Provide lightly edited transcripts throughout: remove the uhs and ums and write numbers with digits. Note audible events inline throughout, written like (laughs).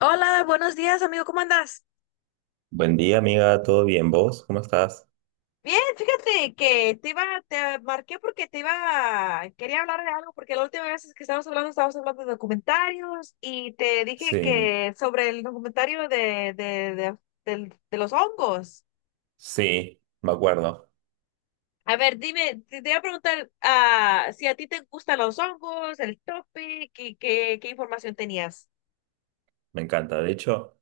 Hola, buenos días, amigo, ¿cómo andas? Buen día, amiga, ¿todo bien? ¿Vos? ¿Cómo estás? Bien, fíjate que te iba, te marqué porque te iba, quería hablar de algo, porque la última vez que estábamos hablando de documentarios y te dije Sí, que sobre el documentario de, de los hongos. sí, me acuerdo, A ver, dime, te iba a preguntar si a ti te gustan los hongos, el topic y qué información tenías. me encanta. De hecho,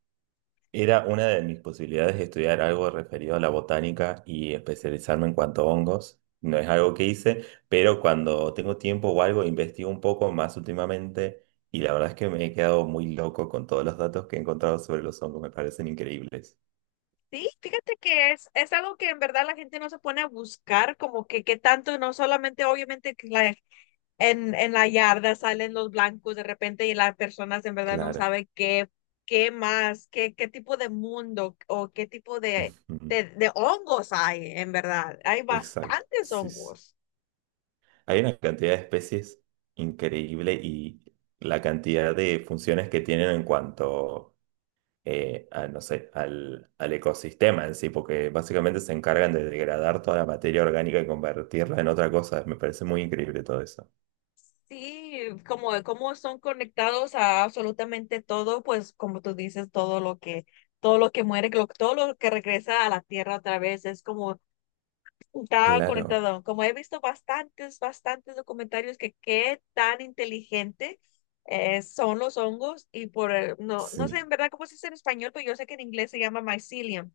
era una de mis posibilidades de estudiar algo referido a la botánica y especializarme en cuanto a hongos. No es algo que hice, pero cuando tengo tiempo o algo, investigo un poco más últimamente y la verdad es que me he quedado muy loco con todos los datos que he encontrado sobre los hongos, me parecen increíbles. Sí, fíjate que es algo que en verdad la gente no se pone a buscar, como que tanto, no solamente obviamente que en la yarda salen los blancos de repente y las personas en verdad no Claro. saben qué tipo de mundo o qué tipo Ujú. De hongos hay, en verdad. Hay Exacto, bastantes sí, sí. hongos. Hay una cantidad de especies increíble y la cantidad de funciones que tienen en cuanto a, no sé, al ecosistema en sí, porque básicamente se encargan de degradar toda la materia orgánica y convertirla en otra cosa. Me parece muy increíble todo eso. Sí, como son conectados a absolutamente todo, pues como tú dices, todo lo todo lo que regresa a la tierra otra vez es como está Claro, conectado. Como he visto bastantes, bastantes documentarios que qué tan inteligente son los hongos y por, el- no, no sé sí. en verdad cómo se dice en español, pero yo sé que en inglés se llama mycelium.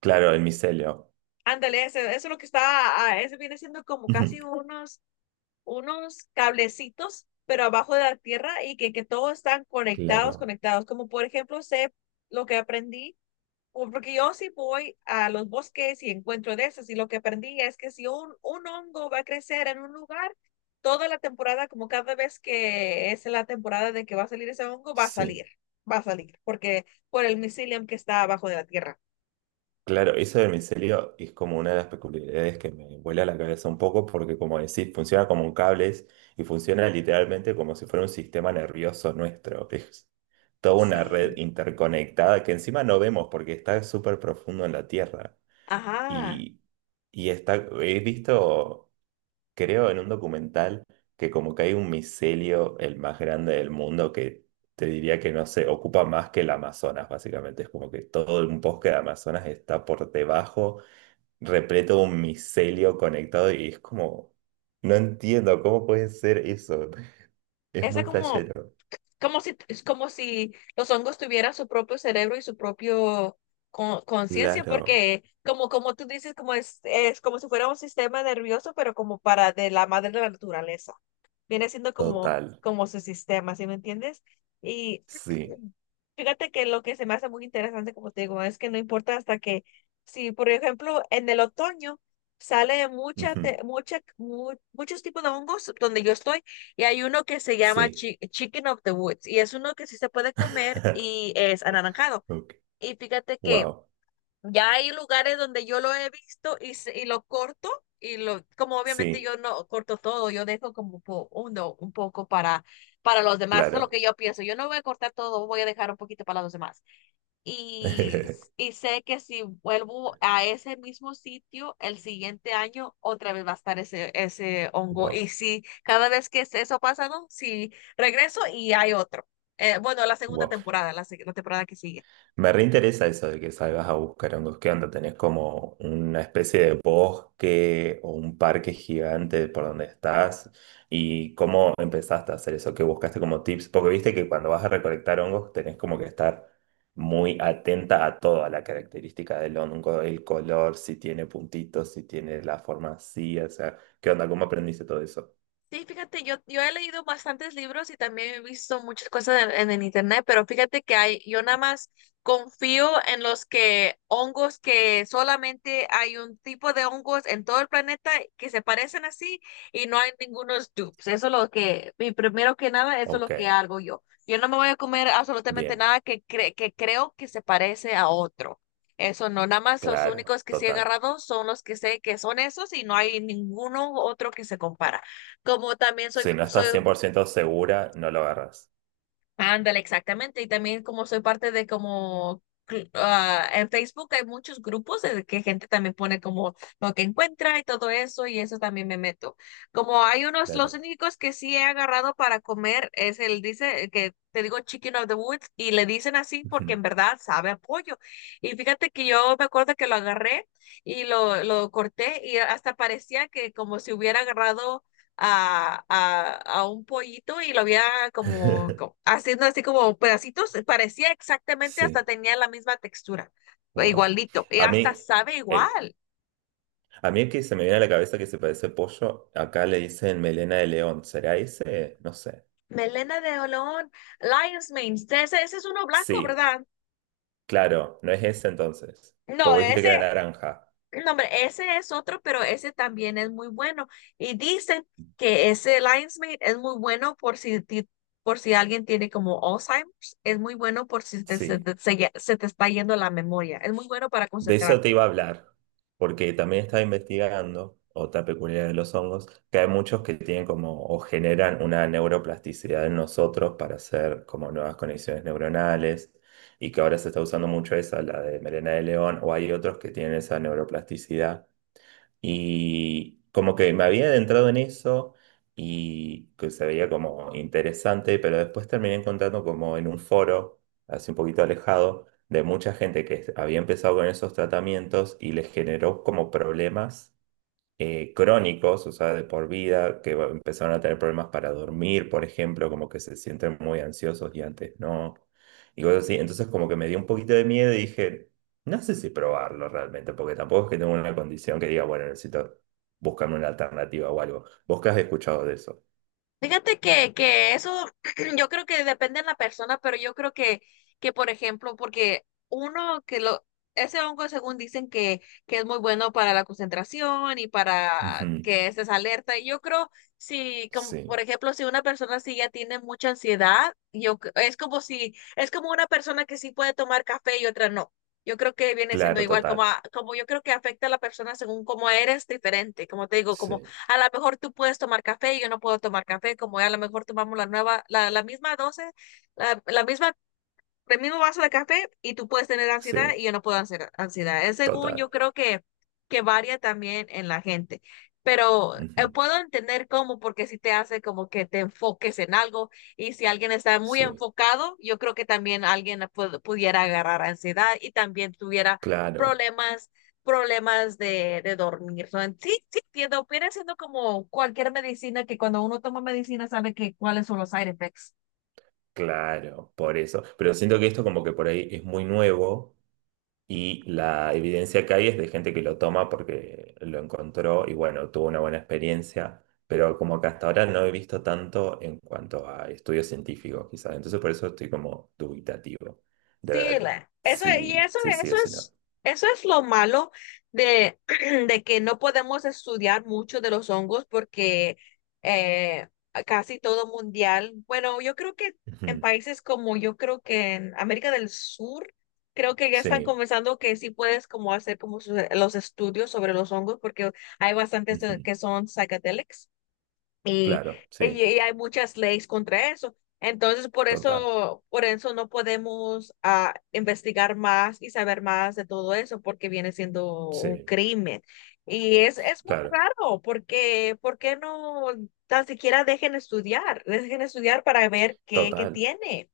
Claro, el micelio. Ándale, eso es lo que está, ese viene siendo como (laughs) casi unos, unos cablecitos, pero abajo de la tierra y que todos están conectados, Claro, conectados. Como por ejemplo, sé lo que aprendí o porque yo sí voy a los bosques y encuentro de esos y lo que aprendí es que si un hongo va a crecer en un lugar, toda la temporada, como cada vez que es la temporada de que va a salir ese hongo, sí. va a salir, porque por el mycelium que está abajo de la tierra. Claro, eso del micelio es como una de las peculiaridades que me vuela la cabeza un poco porque como decís, funciona como un cables y funciona literalmente como si fuera un sistema nervioso nuestro. Es toda una red Sí, interconectada que encima no vemos porque está súper profundo en la tierra. ajá. Y, y está, he visto creo, en un documental que como que hay un micelio, el más grande del mundo, que te diría que no se ocupa más que el Amazonas, básicamente. Es como que todo un bosque de Amazonas está por debajo, repleto de un micelio conectado y es como, no entiendo cómo puede ser eso. (laughs) Es Esa muy como, flashero. como si, es como si los hongos tuvieran su propio cerebro y su propio conciencia, Claro, porque como, como tú dices, como es como si fuera un sistema nervioso, pero como para de la madre de la naturaleza viene siendo como, total, como su sistema, ¿sí me entiendes? Y sí, fíjate que lo que se me hace muy interesante, como te digo, es que no importa hasta que, si por ejemplo en el otoño sale mucha, ujú, te- mucha, mu- muchos tipos de hongos donde yo estoy y hay uno que se llama sí. Chicken of the Woods y es uno que sí se puede comer (laughs) y es anaranjado. Y fíjate que Wow, ya hay lugares donde yo lo he visto y y lo corto y como obviamente sí, yo no corto todo, yo dejo como un poco para los demás, eso es lo claro. que yo pienso. Yo no voy a cortar todo, voy a dejar un poquito para los demás. (laughs) Y sé que si vuelvo a ese mismo sitio el siguiente año, otra vez va a estar ese, ese hongo. Wow, Y si cada vez que eso pasa, ¿no? Si regreso y hay otro. Bueno, la segunda wow. temporada, la temporada que sigue. Me reinteresa eso de que salgas a buscar hongos. ¿Qué onda? ¿Tenés como una especie de bosque o un parque gigante por donde estás? ¿Y cómo empezaste a hacer eso? ¿Qué buscaste como tips? Porque viste que cuando vas a recolectar hongos tenés como que estar muy atenta a toda la característica del hongo, el color, si tiene puntitos, si tiene la forma así, o sea, ¿qué onda? ¿Cómo aprendiste todo eso? Sí, fíjate, yo he leído bastantes libros y también he visto muchas cosas en el internet, pero fíjate que hay, yo nada más confío en los que hongos que solamente hay un tipo de hongos en todo el planeta que se parecen así y no hay ningunos dupes. Eso es lo que, y primero que nada, eso es Ok, lo que hago yo. Yo no me voy a comer absolutamente bien, nada que creo que se parece a otro. Eso no, nada más los claro, únicos que sí he total. agarrado son los que sé que son esos y no hay ninguno otro que se compara como también Si no estás cien soy, por ciento segura, no lo agarras. ándale, exactamente, y también como soy parte de como, en Facebook hay muchos grupos de que gente también pone como lo que encuentra y todo eso, y eso también me meto. Como hay unos, los Claro. únicos que sí he agarrado para comer es el, dice, que te digo Chicken of the Woods, y le dicen así porque en (laughs) verdad sabe a pollo. Y fíjate que yo me acuerdo que lo agarré y lo corté y hasta parecía que como si hubiera agarrado a, a, a un pollito y lo había como, como (laughs) haciendo así como pedacitos, parecía exactamente, hasta Sí, tenía la misma textura, wow. igualito, y A hasta mí, sabe eh, igual. a mí el que se me viene a la cabeza que se parece pollo, acá le dicen melena de león. ¿Será ese? No sé. Melena de olón, Lion's Mane, ese es uno blanco, Sí, ¿verdad? claro, no es ese entonces. Porque No, vos dijiste ese, que era naranja. No, hombre, ese es otro, pero ese también es muy bueno. Y dicen que ese Lion's es muy bueno por si alguien tiene como Alzheimer's, es muy bueno por si te- se, Sí, te, se se te está yendo la memoria, es muy bueno para de eso te concentrarte. iba a hablar, porque también estaba investigando otra peculiaridad de los hongos, que hay muchos que tienen como o generan una neuroplasticidad en nosotros para hacer como nuevas conexiones neuronales y que ahora se está usando mucho esa, la de melena de león, o hay otros que tienen esa neuroplasticidad y como que me había adentrado en eso y que se veía como interesante, pero después terminé encontrando como en un foro, así un poquito alejado, de mucha gente que había empezado con esos tratamientos y les generó como problemas crónicos, o sea, de por vida, que va- empezaron a tener problemas para dormir, por ejemplo, como que se sienten muy ansiosos y antes no, y cosas así. Entonces como que me dio un poquito de miedo y dije, no sé si probarlo realmente, porque tampoco es que tengo una condición que diga, bueno, necesito buscarme una alternativa o algo. ¿Vos qué has escuchado de eso? Fíjate que eso (clears throat) yo creo que depende de la persona, pero yo creo que por ejemplo, porque ese hongo según dicen que es muy bueno para la concentración y para Ujú, que estés alerta. Y yo creo si, como por sí, ejemplo, si una persona sí ya tiene mucha ansiedad, es como si, es como una persona que sí puede tomar café y otra no. Yo creo que viene siendo claro, igual, total. Como yo creo que afecta a la persona según cómo eres diferente, como te digo, como Sí, a lo mejor tú puedes tomar café y yo no puedo tomar café, como ya a lo mejor tomamos la misma dosis, la misma el mismo vaso de café y tú puedes tener ansiedad sí, y yo no puedo hacer ansiedad. Es según yo total. creo que varía también en la gente. Pero Ujú, puedo entender cómo, porque si te hace como que te enfoques en algo y si alguien está muy sí, enfocado, yo creo que también alguien pudiera agarrar ansiedad y también tuviera claro, problemas, problemas de dormir. So, sí, sí, entiendo, viene siendo como cualquier medicina que cuando uno toma medicina sabe que cuáles son los side effects. claro, por eso. Pero siento que esto como que por ahí es muy nuevo. Y la evidencia que hay es de gente que lo toma porque lo encontró y bueno, tuvo una buena experiencia, pero como que hasta ahora no he visto tanto en cuanto a estudios científicos, quizás. Entonces por eso estoy como dubitativo de Sí, ver la- eso, y si eso, sí, sí o eso si no. es, Eso es lo malo de, (clears throat) de que no podemos estudiar mucho de los hongos porque eh, casi todo mundial, bueno, yo creo que en Ujú, países como yo creo que en América del Sur, creo que ya están sí, comenzando que sí puedes como hacer como los estudios sobre los hongos porque hay bastantes ujú, que son psychedelics y, claro, y sí, y hay muchas leyes contra eso. Entonces, total, por eso no podemos investigar más y saber más de todo eso, porque viene siendo un sí, crimen. Y es muy claro, raro, porque ¿por qué no tan siquiera dejen estudiar? Dejen estudiar para ver qué total. tiene.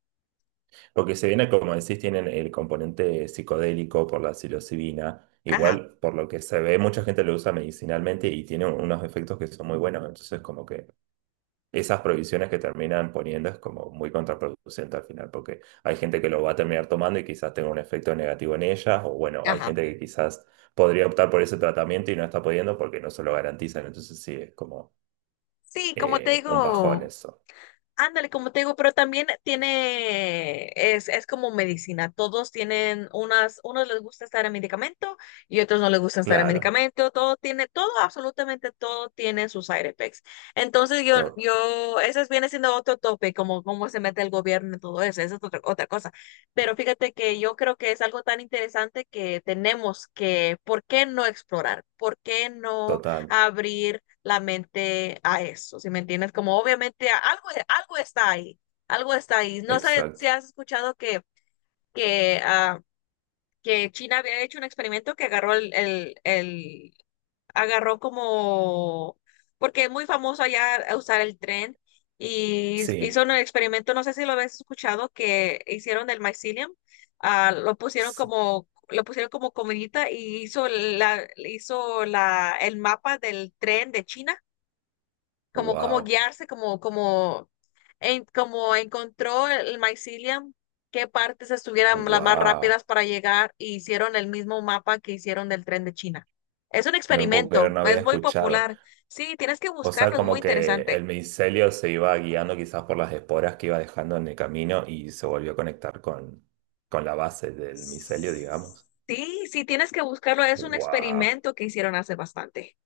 Lo que se viene, como decís, tienen el componente psicodélico por la psilocibina. Ajá, Igual, por lo que se ve, mucha gente lo usa medicinalmente y tiene unos efectos que son muy buenos. Entonces, como que esas prohibiciones que terminan poniendo es como muy contraproducente al final, porque hay gente que lo va a terminar tomando y quizás tenga un efecto negativo en ellas, o bueno, hay ajá. gente que quizás podría optar por ese tratamiento y no está pudiendo porque no se lo garantizan. Entonces, sí, es como Sí, como te un bajón digo. eso. Ándale, como te digo, pero también tiene, es como medicina. Todos tienen unas, unos les gusta estar en medicamento y otros no les gusta estar en Claro, medicamento. Todo tiene, todo, absolutamente todo tiene sus side effects. Entonces to- ese viene siendo otro tope, como cómo se mete el gobierno en todo eso. Esa es otra, otra cosa. Pero fíjate que yo creo que es algo tan interesante que tenemos que, ¿por qué no explorar? ¿Por qué no total, abrir la mente a eso, si me entiendes? Como obviamente algo, algo está ahí, algo está ahí. No sé si exacto. has escuchado que, ah, que China había hecho un experimento que agarró agarró como, porque es muy famoso allá a usar el tren y hizo Sí, un experimento, no sé si lo habías escuchado, que hicieron del mycelium, sí. Lo pusieron como comidita y hizo la el mapa del tren de China como, como Wow, guiarse, como, como, como encontró el mycelium, qué partes estuvieran las más wow. rápidas para llegar y hicieron el mismo mapa que hicieron del tren de China. Es un No puedo creer, experimento, no es había muy escuchado. popular. Sí, tienes que O sea, buscarlo, es muy como que interesante. el micelio se iba guiando quizás por las esporas que iba dejando en el camino y se volvió a conectar con la base del micelio, digamos. Sí, sí, tienes que buscarlo, es un Wow. experimento que hicieron hace bastante.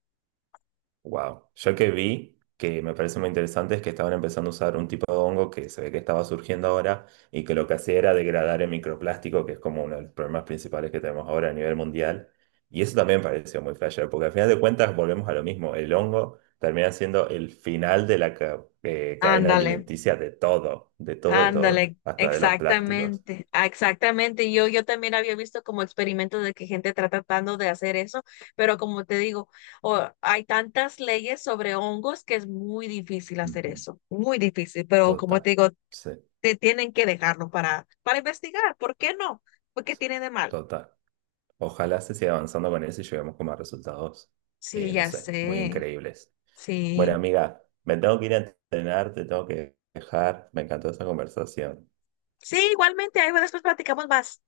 Wow. Yo que vi, que me parece muy interesante, es que estaban empezando a usar un tipo de hongo que se ve que estaba surgiendo ahora y que lo que hacía era degradar el microplástico, que es como uno de los problemas principales que tenemos ahora a nivel mundial. Y eso también me pareció muy flasher porque al final de cuentas volvemos a lo mismo. El hongo termina siendo el final de la cadena Ándale. alimenticia de todo, de todo, de todo, Ándale, hasta de los plásticos. exactamente, exactamente. Yo también había visto como experimentos de que gente está tratando de hacer eso, pero como te digo, hay tantas leyes sobre hongos que es muy difícil hacer Ujú. eso, muy difícil, pero como Total. te digo, Sí, te tienen que dejarlo para investigar, ¿por qué no? ¿Porque sí, tiene de mal? total. Ojalá se siga avanzando con eso y lleguemos como a resultados, Sí, no ya sé, muy sé, increíbles. Bueno, sí. amiga, me tengo que ir a entrenar, te tengo que dejar. Me encantó esta conversación. Sí, igualmente, ahí después platicamos más.